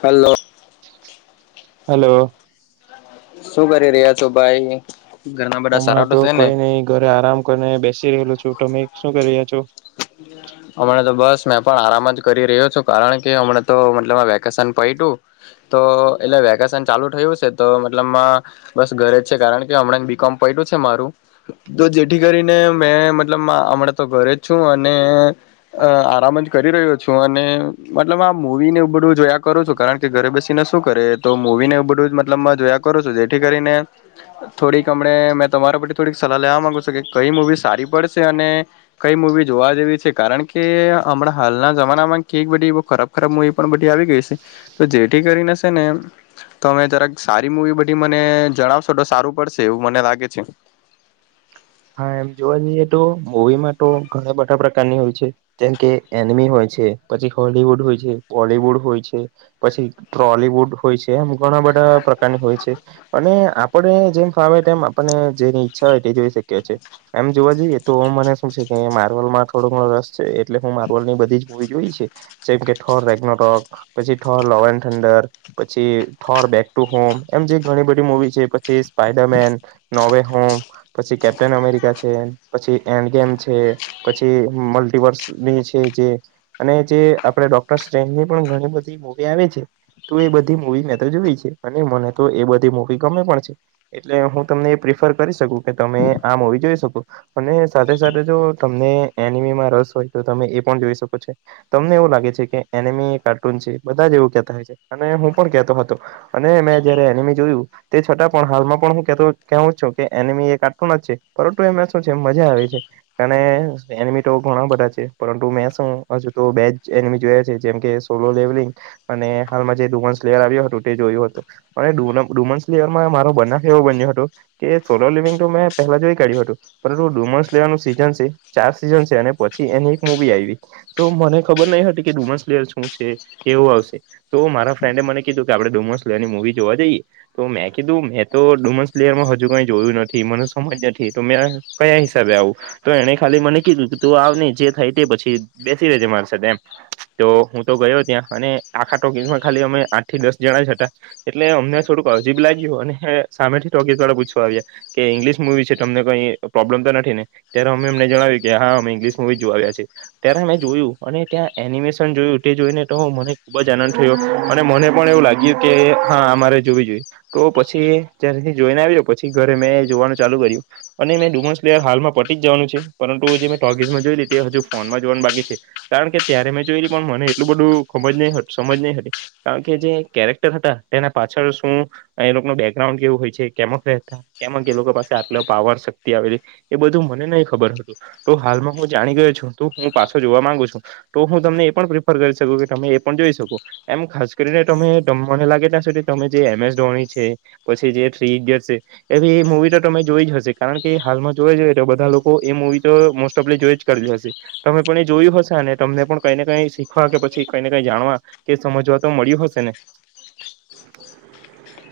Hello hello શું કરી રહ્યા છો ભાઈ ઘરના બધા સારા હમણાં તો છે ને કઈ નઈિ ઘરે આરામ કરીને બેસી રહેલું છું તોમે શું કર અમને તો બસ મે પણ આરામ જ કરી રહ્યો છું કારણ કે હમ તો મતલબ વેકેશન પું તો એટ વેકેશન ચાલુ થયું છે તો મતલબમાં બસ ઘરે જ છે કારણ કે હમણાં બીકોમ પ્યું છે મારું તો જેથી કરીને મેં મતલબ હમણાં તો ઘરે જ છું અને આરામ જ કરી રહ્યો છું અને મતલબ આ મુવીને ઉ બધું જોયા કરું છું કારણ કે ઘરે બેસીને શું કરે તો મવી ને એવું બધું જ મતલબમાં જોયા કરું છું જેથી કરીને થોડીક હમણાં મેં તમારા પરથી થોડીક સલાહ લેવા માંગુ છ કે કઈ મુૂવી સારી પડશે અને કઈ મુવી જોવા જેવી છે કારણ કે હમણાં હાલના જમાનામાં કઈક બધી બહ ખરાબ ખરાબ મુવી પણ બધી આવી જે કરી નેમે સારી મવી બધી મને જણાવશો સારું પડશે એવું મને લાગે છે હા જોવા જઈએ તો મવીમાં તો ઘણા બધા પ્રકારની હોય છે જેમ કે એનિમી હોય છે પછી હોલીવુડ હોય છે બોલીવુડ હોય છે પછી ટ્રોલીવુડ હોય છે મ ઘણા બધા પ્રકારની હોય છે અને આપડ જેમ આવે તેમ આપને જેની ઈચ્છા હોય તે જોઈ શકીએ છીએ એમ જોવા જોઈએ તો મને શું છે કે માર્બલ માં થોડો ઘણો રસ છે એટલે હું માર્વલ ની બધી જ હોવી જોઈ છે જેમ કે ઠોર રેગ્નો રોક પછી ઠોર લવ ઠંડર પછી ઠોર બેક ટુ હોમ એમ જે ઘણી બધી મુવી છે પછી સ્પાઈડર મેન નોવે હોમ પછી કેપ્ટન અમેરિકા છે બેન પછી એન્ડ કેમ છે પછી મલ્ટી વર્ષની છે જે અને જે પ આપે ડોક્ટર્ ટ્રેનની પણ ઘણી બધી મુવી આવે છે તો એ બધી મુવી મેં તો જોવી છે અને મને તો એ બધી મુવી ગમે પણ છે એટલે હું તમને ર કરી શ કે તમે આમ હોવી જોઈ શકો સાથે સાથે જો તમને એ રસ હોય તો તમે એ પણ જોઈ શકો છો તને લ કાર્ટૂ છે બધા એવુંય છે અને હું પણ કેતો હતો અને મે જોયું તે છતાં પણ હાલમાં પણવ છ કે એમી એ કાર્ટૂન છે પરંતુ એ મે છે મજા આવે છે અને એનીમી તો ઘણા બધા છે પરંતુ મે શું હજુ તો બેજ એ જોયા છે જેમ કે સોલો લેવલંગ અને હાલમાં જે ડુ સ્લેયર આવ્યો હતું તે જોયું હતું અને ડુમસ લવરમાં મારો બના એવું બન્યું હતું કે સોલોર લીવિંગ મેં પહેલા જોઈ કાઢ્યું હતું પરંતુ ડુમન્સ લેવાનું સીઝન છે ચાર સીઝન છે અને પછી એની એક મુવી આવી તો મને ખબર નહ ડુમન્સ લ શું છે એવું આવશે તો મારા ફ્રેન્ડે મને કીધું કે આપણે ડુમન્સ લેનીવી જોવા જ તો મેં કીધું મેં તો ડુમસલેયરમાં હજુ કઈ જોયું નથી મને સમજ નથી તો મેં કયા હિસાબે આવું તો એને ખાલી મને કીધું કે ત આવ નહી જે થાય તે પછી બેસી રજ મારશે તેમમ તો હું તો ગયો ત્યાં અને આખા ટોકીસમાં ખાલી અમે આઠ થી દસ જણા જ હતા એટલે અમને થોડુંક અજીબ લાગ્યું અને સામેથીોકીસ વાા પૂછવા આવ્યા કે ઇંગ્લિશ મુવી છે તમને કઈ પ્રોબ્લેમ તો નથી ને ત્યારે અમે અમને જણાવ્યું કે હા અમે ઇંગ્લિશ મુવી જોવા આવ્યા છે ત્યારે અમે જોયું અને ત એનિમેશન જોયું તે જોઈને તો હું મને ખુબ જ આનંદ થયો અને મને પણ એવું લાગ્યું કે હા આ મારે જોવી જોઈએ તો પછી ત જોઈને આવીજ પછી ઘરે મેં જોવાનું ચાલુ કર્યું અને મેં ડુમન્સ પ્લેયર હાલમાં પટી જવાનું છે પરંતુ જે મેંગીસમાં જોઈ તે હજુ ફોનમાં જોવાનું બાકી છે કારણ કે ત્યારે મેં જોયલી પણ મને એટલું બધું ખજ નહી સમજ નહી હતી કારણ કે જે કેરેક્ટર હતા પાછળ શું એ લોકો ન બેકગ્રાઉન્ડ કેવું હોય છે કેમકતા કેમક એ લોકો પાસે આટલો પાવર આવે એ બધું મને નહી ખબર હતું તોું હાલમાં હું જાણી ગયો છું તું હું પાછો જોવા માંગુ છું તો હું તમને એ પણ પ્રિફર કરી શકું કે તમે એ પણ જોઈ શકો એમ ખાસ કરીને ત મને લાગે ત્યાંધી તમે જે એમ એસ ધોની છે પછી જે થ્રી ઇડિયટ છે એવી મુવી તો તમે જોઈ જ હશે કારણ કે હાલમાં જોઈ જોએટલે બધા લોકો એ મુવી તો મોસ્ટ ઓફલી જોઈ જ કરજ હશે તમે પણ એ જોયું હશે અને તમને પણ કઈ ને કઈ શીખવા કે પછી કઈ ને કઈ જાણવા કે સમજવા તો મળ્યું હશે ને [inaudible]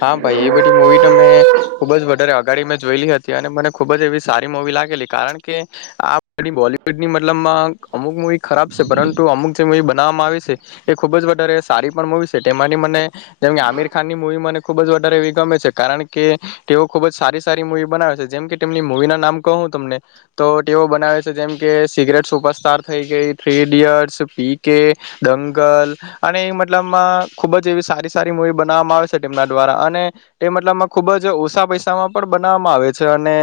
હા ભાઈ એ બધી મુવી તો મેં ખુબ જ વધારે અઘાડી જોયેલી હતી અને મને ખૂબ જ એવી સારી મવી લાગેલી કારણ કે આપણી બોલિવૂડની મતલબમાં અમુક મૂવી ખરાબ છે પરંતુ અમુક જે મૂવી બનાવામાં આવે છે એ ખુબ જ વધારે સારી પણ મૂવી છે ની મને જેમ કે આમીર ખાન ની મુવી મને ખુબ જ વધારે વિગમે છે કારણ કે તેઓ ખુબ જ સારી સારી મૂવી બનાવે છે જેમ કે તેમની મુવી ના નામ કહું તમને તો તેવ બનાવે છે જેમ કે સિગરેટ સુપરસ્ટાર થઈ ગઈ થ્રી ઇડિયટસ પીક કે દંગલ અને એ મતલબમાં ખુબ જ એવી સારી સારી મૂવી બનાવવામાં આવે છે તેમ દ્વારા અને તે મતલબમાં ખુબ જ ઓછા પૈસામાં પણ બનાવવામાં આવે છે અને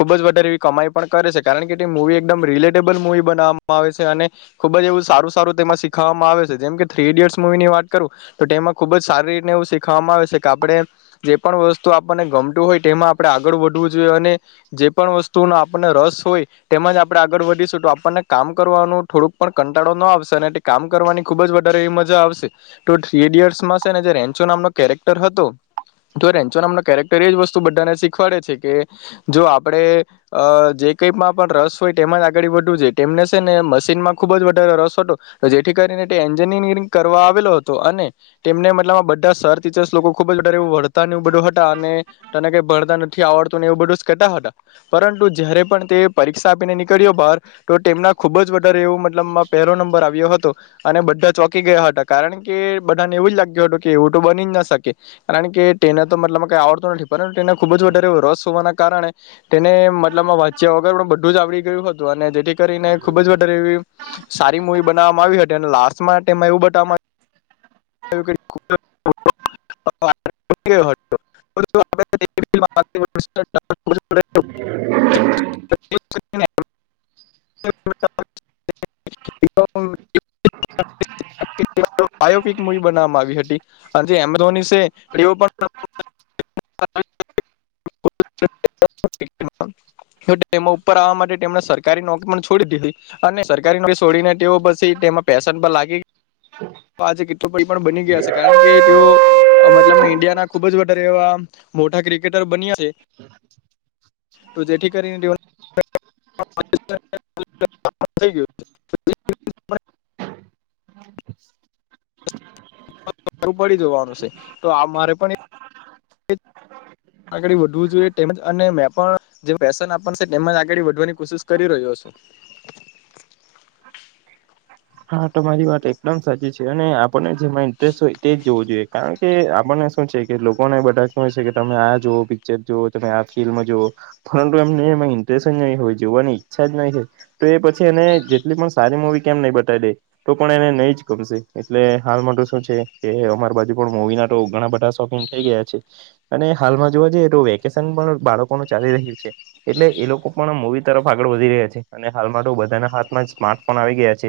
ખુબ જ ક પણ કરે છે કારણ કે મુવી એકદમ રિલેટેબલ મુવી બનાવામાં આવે છે અને ખુબ જ એવું સારું સારું તેમાં સીખવામાં આવે છે જેમ કે થ્રી ઇડિયટ્ મુવી ની વાત કરું તો તે એમાં ખુબ જ સારી રીતેનેવું સીખવામાં આવે છે કે આપણે જે પણ વસ્તુ આપણને ગમતું હોય તેમાં આપણે આગળ વધવું જોઈએ અને જે પણ વસ્તુ વતુ આપણને રસ હોય તેમજ આપણે આગળ વધીશું તો આપણને કામ કરવાનું થોડુંક પણ કંટાળો ન આવશે કામ કરવાની ખુબ જ વધારે એવી મજા આવશે તો થ્રી ડિયર્સમાં છે ને જે રેન્ચો નામનો કેક હતો જો રેન્ચો નામનો કેરેક્ટર એ જ વસ્તુ બધાને શીખવાડે છે કે જો આપડણે જે પણ રસ હોય તેમાં જ આગળ વધું જોઈ તેમને છે ને મશીનમાં ખુબ જ વધારે રસ હતો જેથી કરી એન્જિનિયરિંગ કરવા આવેલો હતો અને તેમને મતલબ આ બધા સર્ ટીચર્સ લોકો ખુબ જ વધારે ભણતા નેવ બધું હતા અને તને કઈ ભણતા નથી આવડતા બુંતા હતા પરંતુ જયારે પણ તે પરીક્ષા આપીને નીકળ્યો બહાર તો તેમના ખુબ જ એવ મતલબ પહેલો નંબર આવ્યો હતો અને બધા ચોકી ગયા હતા કારણ કે બધાને એવું જ લાગ્યું કે એવું બર ના શકે કારણ કે ટ્રેને તો મતલબ કઈ આવડતો નથી પ ટ્રેન ખુબ જ વધારે રસ હોવાના કારણે તેને મતલબમાં વાંચ્યા વગર પણ બધું જ આવડી ગયું હતું અને જે થી કરીને ખુબ જ વધારે એવી સારી મુવી બનાવવામાં આવી હતી અને લાસ્ટ માટે એવું બતાવમા [unintelligible] [unintelligible] [unintelligible] [unintelligible] મુવી બનાવામાં આવી હતી જે એમે ધોની છે એ પણ [unintelligible] [unintelligible] એ એમાં ઉપર આવવા માટે તેમણે સરકારી નોકરી પણ છોડી દીઘી અને સરકારી નોકરી છોડીને તેઓ પસી એમાં પેેશન પર લાગી તો આજે કેટલો પડી પણ બની ગયા છે કારણ કે તેઓ મતલબ ઈન્ડિયાના ખુબ જ વધારે મોટા ક્રિકેટર બન્યા છે. [inaudible] તો જેથી કરીને દે [unintelligible] થઇ ગિયું [unintelligible] [inaudible] [unintelligible] પડી જવાનું છે તો આ મારે પણ એ [inaudible] આગળી વધવું જોઈએ તેમજ અને મેં પણ જે પેશન આપવાનું છે તેમજ આગળી વધવાની કોશિશ કરી રહ્યો છે. [inaudible] [inaudible] હા તમારી વાત એકદમ સાચી છે અને આપણને જેમાં ઇન્ટરેસ્ટ હોય તે જ જોવું જોઈએ કારણ કે આપન ને છે કે લોકોને બધા શું છે કે તમે આ જો પિક્ચર જો તમે આ ફિલ્ડ જો પરંતુ એમ એમાં ઇન્ટરેસ્ટ જ નય હોય જોવાની ઈચ્છા જ નહી હોય તો એ પછી એને જેટલી પણ સારી મુવી કેમ નહિ બ તાઈ દે તો પણ એને નહી જ ગમશે એટલે હાલ માટે શું છે કે અમાર બાજુ પણ મુવી ના તો ઘણા બધા શોપિંગ થઈ ગયા છે અને હાલમાં જોવા જઈએ તો વેકેશન પણ બાળકોનુ ચાલી રહ્યું છે એટલે એ લોકો પણ મૂવી તરફ આગળ વધી રહ્યા છે અને હાલમાં તો બધાના હાથમાં સ્માર્ટફોન આવી ગયા છે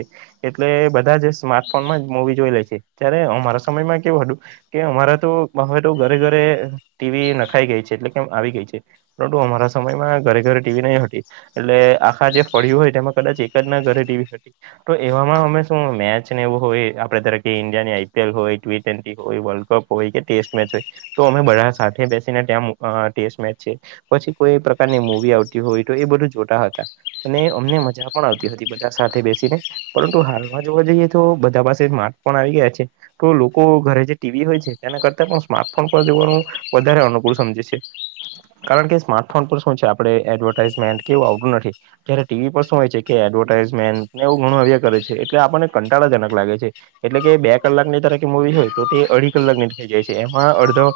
એટલે બધા જ સ્માર્ટફોનમાં જ મુવી જોઈ લે છે ત્યારે અમારા સમયમાં કેવું હતું કે અમારા તો હવે તો ઘરે ઘરે ટીવી નખાઈ ગઈ છે એટલે કે આવી ગઈ છે પરંતુ અમારા સમયમાં ઘ ઘરે ટીવી નહી હતી એટલે આખા જે ફળ હોય તેમાં કદાચ એક જ ના ઘરે ટીવી હતી તો એવામાં અમે શું મેચ ને એવું હોય આપડે તરકે ઈન્ડિયા ની આઈ પી એલ હોય ટી ટ્વેન્ટી હોય વર્લ્ડ કપ હો યે કે ટેસ્ટ મેચ હોય તો અમે બધા સાથે બેસીને ત્યા ટેસ મેચ છે પછી કોઈ પ્રકારની મુવી આવતી હોય તો એ બધું જોતા હતા અને અમને મજા પણ આવતી હતી બધા સાથે બેસીને પરંતુ હાલમાં જોવા જઈએ તો બધા પાસે સ્માર્ટફોન આવી ગયા છે તો લોકો ઘરે જે ટીવી હોય છે એના કરતા પણ સ્માર્ટફોન પર જોવાનું વધારે અનુકૂળ સમજે છે કારણ કે સ્માર્ટફોન પર શું છે આપડે એડવર્ટાઈઝમેન્ટ કેવું આવડું નથી ક્યારે ટીવી પર શું હોય છે કે એડવર્ટઝમેન્ટ એવું ઘણુ આવે છે એટલે આપણને કંટાળાજનક લાગે છે એટલે કે બે કલાકની તર મુવી હોય તો તે અઢી કલાકની જાય છે એમાં અડધો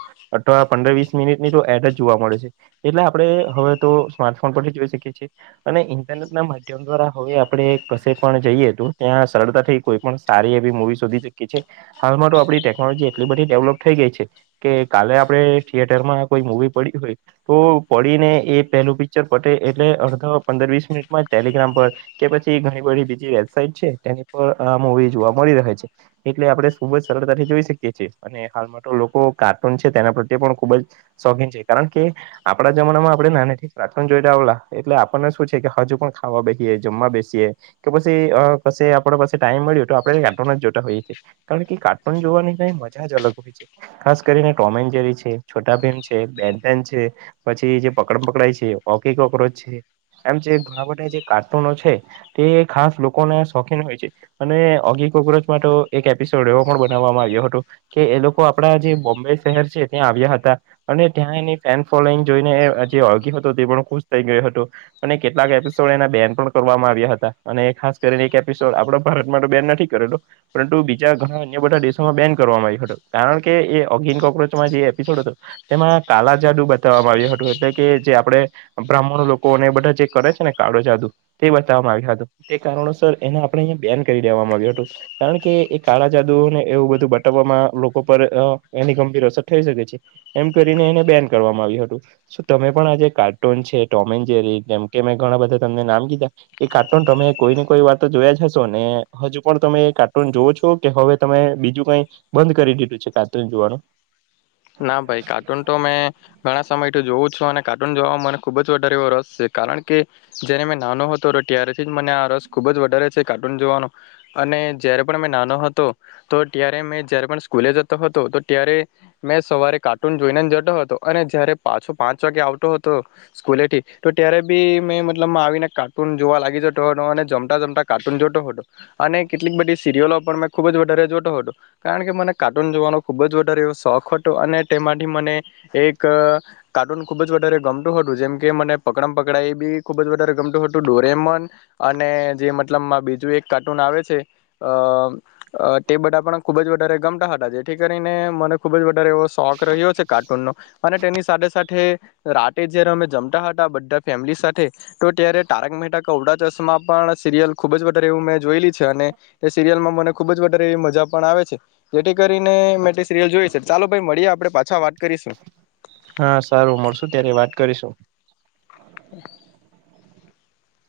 પંદર વીસ મિનિટની તો એડ જ જોવા મળે છે એટલે આપડે હવે તો તો સ્માર્ટફોન પરથી જોઈ શકીએ અને ઇન્ટરનેટ ના માધ્યમ દ્વારા હવે આપડે કશે પણ જઈએ ત્યાં સરળતા થઈ કોઈ પણ સારી એવી મુવી શુંધી શકી છે હાલમાં તો આપડી ટેકનોલોજી એટલી બધી ડેવલપ થઈ ગઈ છે કે કાલે આપડે થિયેટરમાં કોઈ મુવી પડી હોય તો પડીને એ પે લું પિક્ચર પટે એટલે અડધો પંદર વીસ મિનિટમાં ટેલિગ્રામ પર કે પછી ઘણી બધી બીજી એ સાઈટ છે તેની પર આ મુવી જોવા મળી રહે છે એટલે આપડે ખુબ જ સરળતાથી જોઈ શકીએ છે અને હાલમા તો લોકો કાર્ટૂન છે તેના પ્રત્યે પણ ખુબ જ શોખીન છે કારણ કે આપડા જમાનામાં આપડે ના જોઈલા એટલે આપણને શું છે કે હજુ પણ ખાવા બેસીએ જમવા બેસીએ કે પછ અ આપડા પાસે ટાઈમ મળ્યો તો આપડે કાર્ટૂન જ જોતા હોઈએ કારણ કે કાર્ટૂન જોવાની કઈ મઝા જ અલગ હોય છે ખાસ કરીને ટોમેનજેરી છે, છોટા ભીમ છે, બેન ટેન છે, પછી જે પ કડમ પકડાય છે ઓકી કોક્રોચ છે એમ જે ઘણા બધા જે કાર્ટૂનો છે તે ખાસ લોકોને શોખીન હોય છે અને ઓગી કોકરોચ માટે એક એપિસોડ એવો પણ બનાવવામાં આવ્યો હતો કે એ લોકો આપડા જે બોમ્બે શહેર છે ત્યાં આવ્યા હતા અને ત્યાં એની ફેન ફોલોઈંગ જોઈને એ જે ઓર્ગી હતો તે પણ ખુશ થઈ ગયો હતો અને કેટલાક એપિસોડ એના બેન પણ કરવામાં આવ્યા હતા. અને ખાસ કરીને એક એપિસોડ આપડ ભારતમાં બેન નથી કરેલો પરંતુ બીજા ઘણા અન્ય બધા દેશોમાં બેન કર કરવામાં આવી હતો કારણ કે એ ઓગીન કોક્રોચમાં જે એપિસોડ હતો તેમાં કાલા જાદુ બતાવવામાં આવ્યું હતું એટલે કે જે આપડે બ્રાહ્મણો લોકો અને એ બધા જે કરે છે ને કાળો જાદુ તે બતાવમાં આવ્યા હતું. તે કારણોસર એને આપણે અહીયા બેન કરી દે આવ્યું હતું કારણ કે એ કાળા જાદુઓને એવું બધું બતા લોકો માં લોકો પર આ એની ગંભીર અસર થઈ શકે છે એમ કરીને એને બેન કરવામાં આવ્યું હતું. તમે પણ આ જેે કાર્ટૂન છે ટોમેન જેરી જેમ કે મેં ઘણા બધા તમને નામ કીધા એ કાર્ટૂન તમે કોઈ ને કોઈ વાર તો જોયા જ હશો ને હજુ પણ તમે કાર્ટૂન જોવો છો કે હવે તમે બીજું કઈ બંધ કરી દીધું છે કાર્ટુન જોવાનું. ના ભાઈ કાર્ટૂન તો મેં ઘણા સમય તો જોવું શું અને કાર્ટૂન જોવામાં મને ખુબ જ વધારે ઓ રસ છે કારણ કે જેને મે નાનો હતો ત્યારે મને આ રસ ખૂબ જ વધારે છે કાર્ટૂન જોવાનો અને જયારે પણ મે નાનો હતો તો ત્યારે મે જ્યારે પણ પણ સ્કૂલે જતો હતો તો ત્યારે મેં સવારે કાર્ટૂન જોઈનેને જતો હતો અને જયારે પાછો પાંચ વાગે આવતો હતો સ્કૂલેથી તો ત્યારે બી મેં મતલબમાં આવીને કાર્ટૂન જોવા લાગી જતો હતો અને જમતા જમતા કાર્ટૂન જોતો હતો અને ને કેટલીક બધી સીરિલો પણ મે ખુબ જ વધારે જોતો હતો કારણ કે મને કાર્ટૂન જોવાનો ખુબ જ વધારે એવો શોખ હતો અને તેમાંથી મને એક કાર્ટુન ખૂબ જ વધારે ગમતું હતું જેમ કે મને પકડા પકડમ પકડાઈ બી ખુબ જ વધારે ગમતું હતું ડોરેમન અને જે મતલબ બીજું એક કાર્ટૂન આવે છે આ આ તે બધા પણ ખુબ જ વધારે ગમતા હતાથી કરીને મને ખુબ જ વધારે એવો શોખ રહ્યો છે કાર્ટૂનો અને તેની સાથે સાથે રાતે જયારે અમે જમતા હતા બધા ફેમિલી સાથે તો ત્યારે તારક મહેતા મહેતા કા ઉલ્ટા ચશ્મા પણ સરિયલ ખુબ જ વધારે એવું મે જોયેલી છે અને તે સિરિલમાં મને ખૂબ જ વધારે મજા પણ આવે છે જેથી કરીને મે તે સરલ જોઈ છે. ચાલો ભાઈ મળીએ આપડે પાછા વાત કરીશું. હા સારું મળશુ ત્યારે વાત કરીશું. [inaudible]